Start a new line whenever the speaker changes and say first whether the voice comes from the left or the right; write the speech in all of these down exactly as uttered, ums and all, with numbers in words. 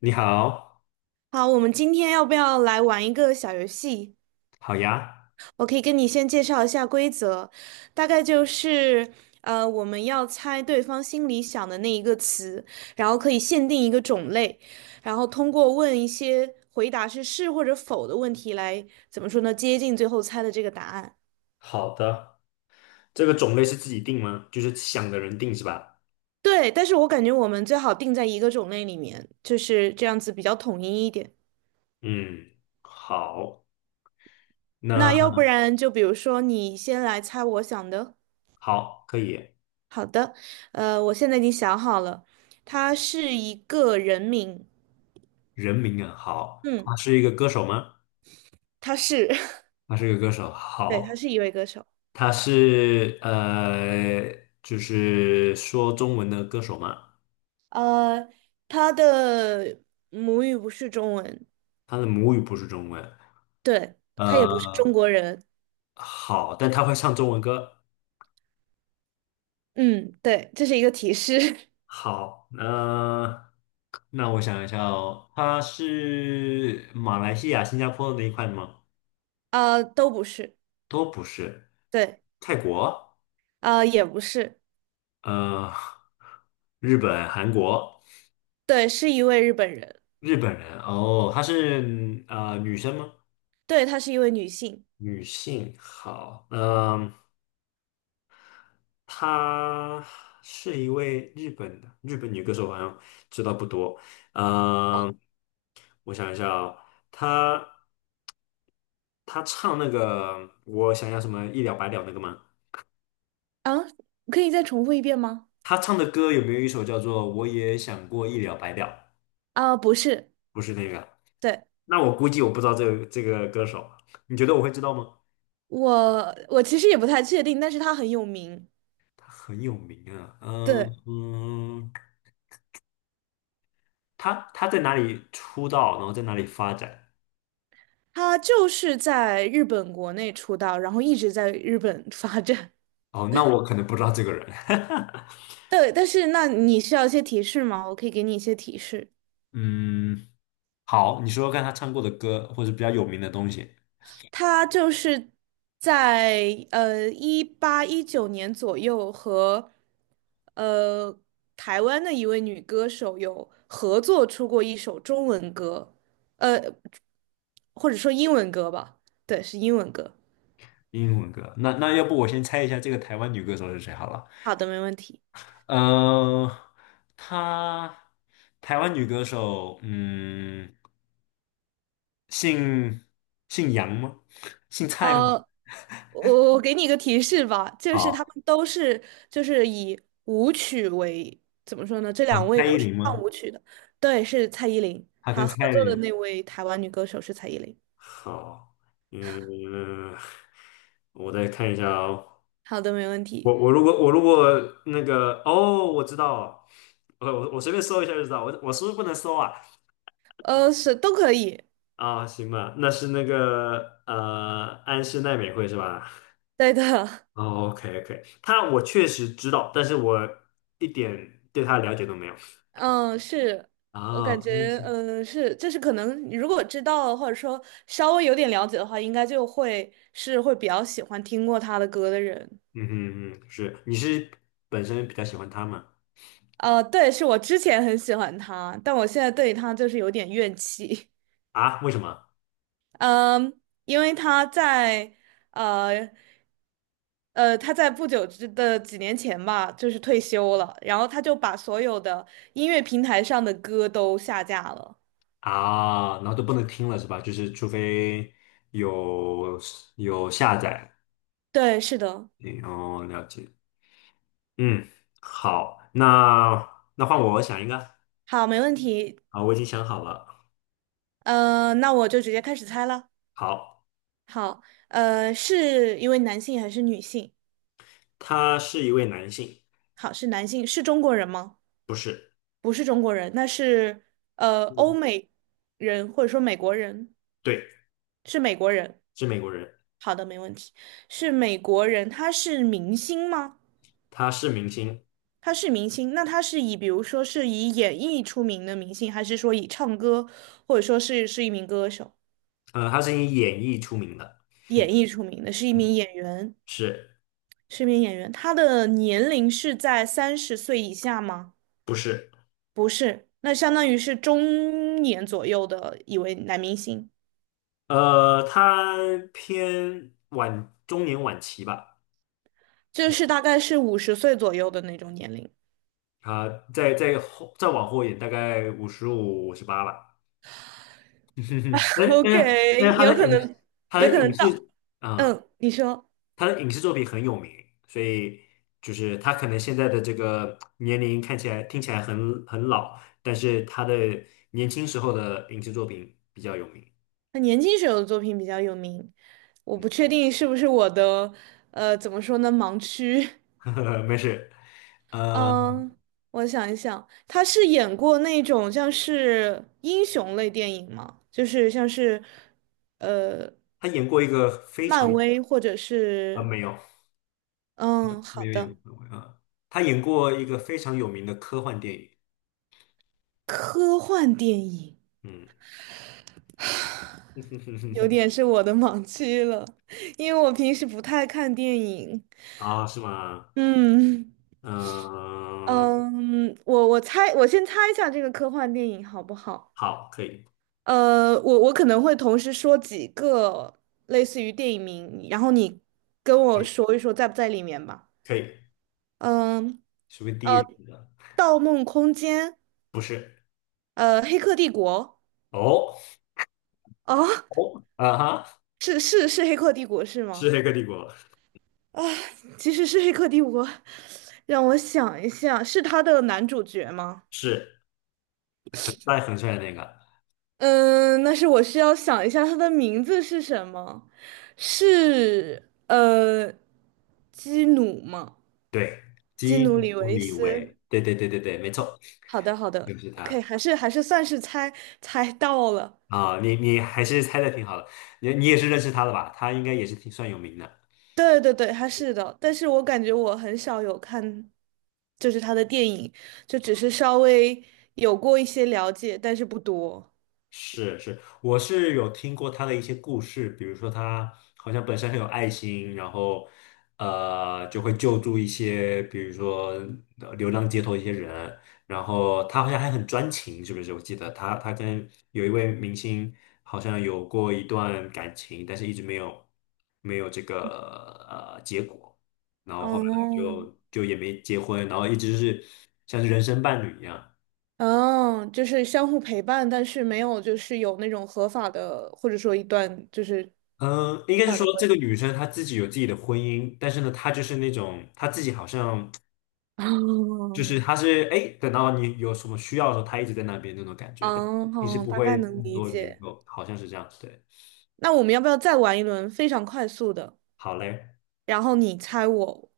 left: 你好，
right: 好，我们今天要不要来玩一个小游戏？
left: 好呀，
right: 我可以跟你先介绍一下规则，大概就是，呃，我们要猜对方心里想的那一个词，然后可以限定一个种类，然后通过问一些回答是是或者否的问题来，怎么说呢，接近最后猜的这个答案。
left: 好的，这个种类是自己定吗？就是想的人定是吧？
right: 对，但是我感觉我们最好定在一个种类里面，就是这样子比较统一一点。
left: 嗯，好，
right: 那要
left: 那
right: 不然就比如说你先来猜我想的。
left: 好，可以。
right: 好的，呃，我现在已经想好了，他是一个人名。
left: 人名啊，好，他
right: 嗯，
left: 是一个歌手吗？
right: 他是，
left: 他是一个歌手，
right: 对，他
left: 好，
right: 是一位歌手。
left: 他是呃，就是说中文的歌手吗？
right: 呃，他的母语不是中文。
left: 他的母语不是中文，
right: 对，他也不是中
left: 呃，
right: 国人。
left: 好，但他会唱中文歌，
right: 嗯，对，这是一个提示。
left: 好，那那我想一下哦，它是马来西亚、新加坡那一块吗？
right: 呃，都不是。
left: 都不是，
right: 对。
left: 泰国，
right: 呃，也不是。
left: 呃，日本、韩国，
right: 对，是一位日本人。
left: 日本人哦，她是呃女生吗？
right: 对，她是一位女性。
left: 女性，好，嗯、呃她是一位日本的日本女歌手，好像知道不多，嗯、我想一下哦，她。他唱那个我想要什么一了百了那个吗？
right: 啊，可以再重复一遍吗？
left: 他唱的歌有没有一首叫做《我也想过一了百了》？
right: 啊，不是。
left: 不是那个，
right: 对，
left: 那我估计我不知道这个这个歌手，你觉得我会知道吗？
right: 我，我其实也不太确定，但是她很有名。
left: 他很有名啊，嗯
right: 对。
left: 嗯，他他在哪里出道，然后在哪里发展？
right: 他就是在日本国内出道，然后一直在日本发展。
left: 哦，那我可能不知道这个人。
right: 对，但是那你需要一些提示吗？我可以给你一些提示。
left: 嗯，好，你说说看他唱过的歌，或者比较有名的东西，
right: 他就是在呃一八一九年左右和呃台湾的一位女歌手有合作出过一首中文歌，呃或者说英文歌吧。对，是英文歌。
left: 英文歌。那那要不我先猜一下这个台湾女歌手是谁好了。
right: 好的，没问题。
left: 呃，她台湾女歌手，嗯，姓姓杨吗？姓蔡吗？
right: 呃，我我给你一个提示吧，就是他
left: 好，
right: 们都是就是以舞曲为怎么说呢？这两
left: 哦，
right: 位
left: 蔡
right: 都
left: 依
right: 是
left: 林
right: 唱
left: 吗？
right: 舞曲的。对，是蔡依林，
left: 她
right: 她
left: 跟
right: 合
left: 蔡依
right: 作的
left: 林，
right: 那位台湾女歌手是蔡依林。
left: 好，嗯，我再看一下哦。
right: 好的，没问题。
left: 我我如果我如果那个哦，我知道了，我我我随便搜一下就知道。我我是不是不能搜啊？
right: 呃，是都可以。
left: 啊，行吧，那是那个呃安室奈美惠是吧？
right: 对的。
left: 哦，OK OK，他我确实知道，但是我一点对他的了解都没有。
right: 嗯，是。我感
left: 啊，
right: 觉，
left: 嗯
right: 嗯，是，就是可能，你如果知道或者说稍微有点了解的话，应该就会是会比较喜欢听过他的歌的人。
left: 嗯嗯嗯，是，你是本身比较喜欢他吗？
right: 呃，对，是我之前很喜欢他，但我现在对他就是有点怨气。
left: 啊，为什么？
right: 嗯，因为他在呃呃，他在不久之的几年前吧，就是退休了，然后他就把所有的音乐平台上的歌都下架了。
left: 啊，然后都不能听了是吧？就是除非有有下载，
right: 对，是的。
left: 嗯哦，了解。嗯，好，那那换我，我想一个。
right: 好，没问题。
left: 好，我已经想好了。
right: 呃，那我就直接开始猜了。
left: 好，
right: 好，呃，是一位男性还是女性？
left: 他是一位男性，
right: 好，是男性。是中国人吗？
left: 不是，
right: 不是中国人，那是呃欧
left: 嗯
right: 美人或者说美国人，
left: 对，
right: 是美国人。
left: 是美国人，
right: 好的，没问题，是美国人。他是明星吗？
left: 他是明星。
right: 他是明星，那他是以比如说是以演艺出名的明星，还是说以唱歌，或者说是是一名歌手。
left: 呃，他是以演绎出名的，
right: 演艺出名的，是一
left: 嗯，
right: 名演员，
left: 是
right: 是一名演员。他的年龄是在三十岁以下吗？
left: 不是？
right: 不是，那相当于是中年左右的一位男明星。
left: 呃，他偏晚中年晚期吧，
right: 就
left: 嗯，
right: 是大概是五十岁左右的那种年龄。
left: 他在在后再往后一点，大概五十五、五十八了。但 是但是但
right: OK，
left: 是他
right: 有
left: 的
right: 可
left: 影视
right: 能，
left: 他
right: 有
left: 的
right: 可
left: 影
right: 能到。
left: 视啊、
right: 嗯，你说。
left: 他的影视作品很有名，所以就是他可能现在的这个年龄看起来听起来很很老，但是他的年轻时候的影视作品比较有名。
right: 他年轻时候的作品比较有名，我不确定是不是我的，呃，怎么说呢，盲区。
left: 嗯，没事。嗯。
right: 嗯，我想一想，他是演过那种像是英雄类电影吗？就是像是，呃，
left: 他演过一个非
right: 漫嗯
left: 常
right: 威或者
left: 啊、
right: 是。
left: 没有
right: 嗯，
left: 没
right: 好
left: 有演
right: 的，
left: 过啊，他演过一个非常有名的科幻电影，
right: 科幻电影。
left: 嗯，
right: 有 点是我的盲区了，因为我平时不太看电影。
left: 啊是吗？
right: 嗯
left: 嗯，
right: 嗯，我我猜，我先猜一下这个科幻电影好不好？
left: 好，可以
right: 呃，我我可能会同时说几个类似于电影名，然后你跟
left: 可
right: 我
left: 以
right: 说一说在不在里面吧。
left: 可以，
right: 嗯，
left: 属于第一人的，
right: 《盗梦空间》。
left: 不是
right: 呃，《黑客帝国》。
left: 哦
right: 哦，
left: 哦啊哈，
right: 是是是，《黑客帝国》是
left: 是
right: 吗？
left: 《黑客帝国》，
right: 啊，其实是《黑客帝国》。让我想一下，是他的男主角吗？
left: 是很帅很帅的那个，
right: 嗯，那是我需要想一下他的名字是什么。是呃，基努吗？
left: 对，
right: 基努
left: 金
right: 里
left: 普
right: 维
left: 里
right: 斯。
left: 维，对对对对对，没错，
right: 好的，好
left: 就
right: 的
left: 是他
right: ，OK，还是还是算是猜猜到了。
left: 啊，你你还是猜的挺好的，你你也是认识他的吧？他应该也是挺算有名的。
right: 对对对，他是的，但是我感觉我很少有看，就是他的电影，就只是稍微有过一些了解，但是不多。
left: 是是，我是有听过他的一些故事，比如说他好像本身很有爱心，然后呃就会救助一些，比如说呃流浪街头一些人，然后他好像还很专情，是不是？我记得他他跟有一位明星好像有过一段感情，但是一直没有没有这个呃结果，然后后面
right: 哦。
left: 就就也没结婚，然后一直是像是人生伴侣一样。
right: 哦，就是相互陪伴，但是没有就是有那种合法的，或者说一段就是合
left: 嗯，应该是
right: 法
left: 说
right: 的关
left: 这
right: 系。
left: 个女生她自己有自己的婚姻，但是呢，她就是那种她自己好像 就是
right: 哦，
left: 她是哎，等到你有什么需要的时候，她一直在那边那种感觉，但
right: 嗯，
left: 平时
right: 好，
left: 不
right: 大概
left: 会
right: 能
left: 很
right: 理
left: 多联
right: 解。
left: 络，好像是这样。对，
right: 那我们要不要再玩一轮非常快速的？
left: 好嘞，
right: 然后你猜我，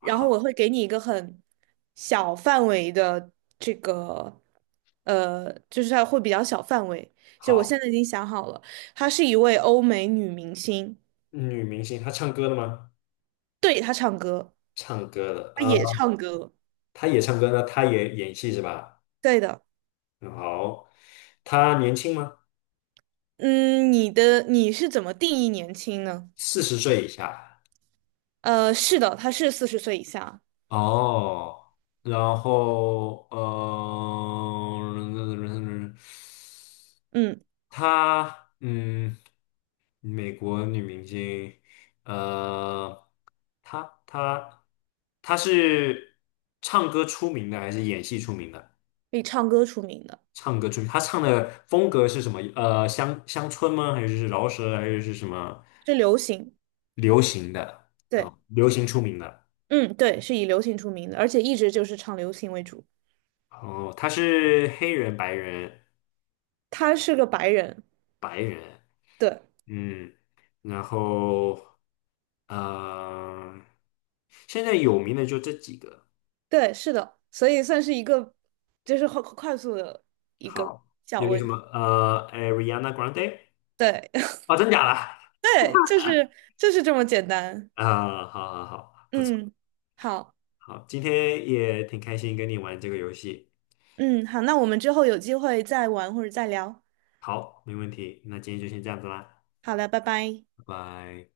right: 然后我会给你一个很小范围的这个，呃，就是它会比较小范围。就我
left: 好，
right: 现在已经想好了，她是一位欧美女明星。
left: 女明星她唱歌的吗？
right: 对，她唱歌。
left: 唱歌的，
right: 她
left: 呃，
right: 也唱歌。
left: 她也唱歌呢，她也演戏是吧？
right: 对的。
left: 嗯好，她年轻吗？
right: 嗯，你的你是怎么定义年轻呢？
left: 四十岁以下。
right: 呃，是的，他是四十岁以下。
left: 哦，然后，呃，
right: 嗯，
left: 她嗯，美国女明星，呃，她她她是唱歌出名的还是演戏出名的？
right: 以唱歌出名的。
left: 唱歌出名，她唱的风格是什么？呃，乡乡村吗？还是饶舌？还是是什么
right: 是流行。
left: 流行的？
right: 对。
left: 哦，流行出名的。
right: 嗯，对，是以流行出名的，而且一直就是唱流行为主。
left: 哦，她是黑人、白人、
right: 他是个白人。
left: 白人。
right: 对。
left: 嗯，然后呃，现在有名的就这几个。
right: 对，是的，所以算是一个，就是快快速的一个
left: 好，
right: 小
left: 有一个什
right: 问
left: 么
right: 题。
left: 呃，Ariana Grande
right: 对，
left: 哦，真假的？
right: 对，就是就是这么简单。
left: 啊、好好好，不错，
right: 嗯，好。
left: 好，今天也挺开心跟你玩这个游戏。
right: 嗯，好，那我们之后有机会再玩或者再聊。
left: 好，没问题，那今天就先这样子啦，
right: 好了，拜拜。
left: 拜拜。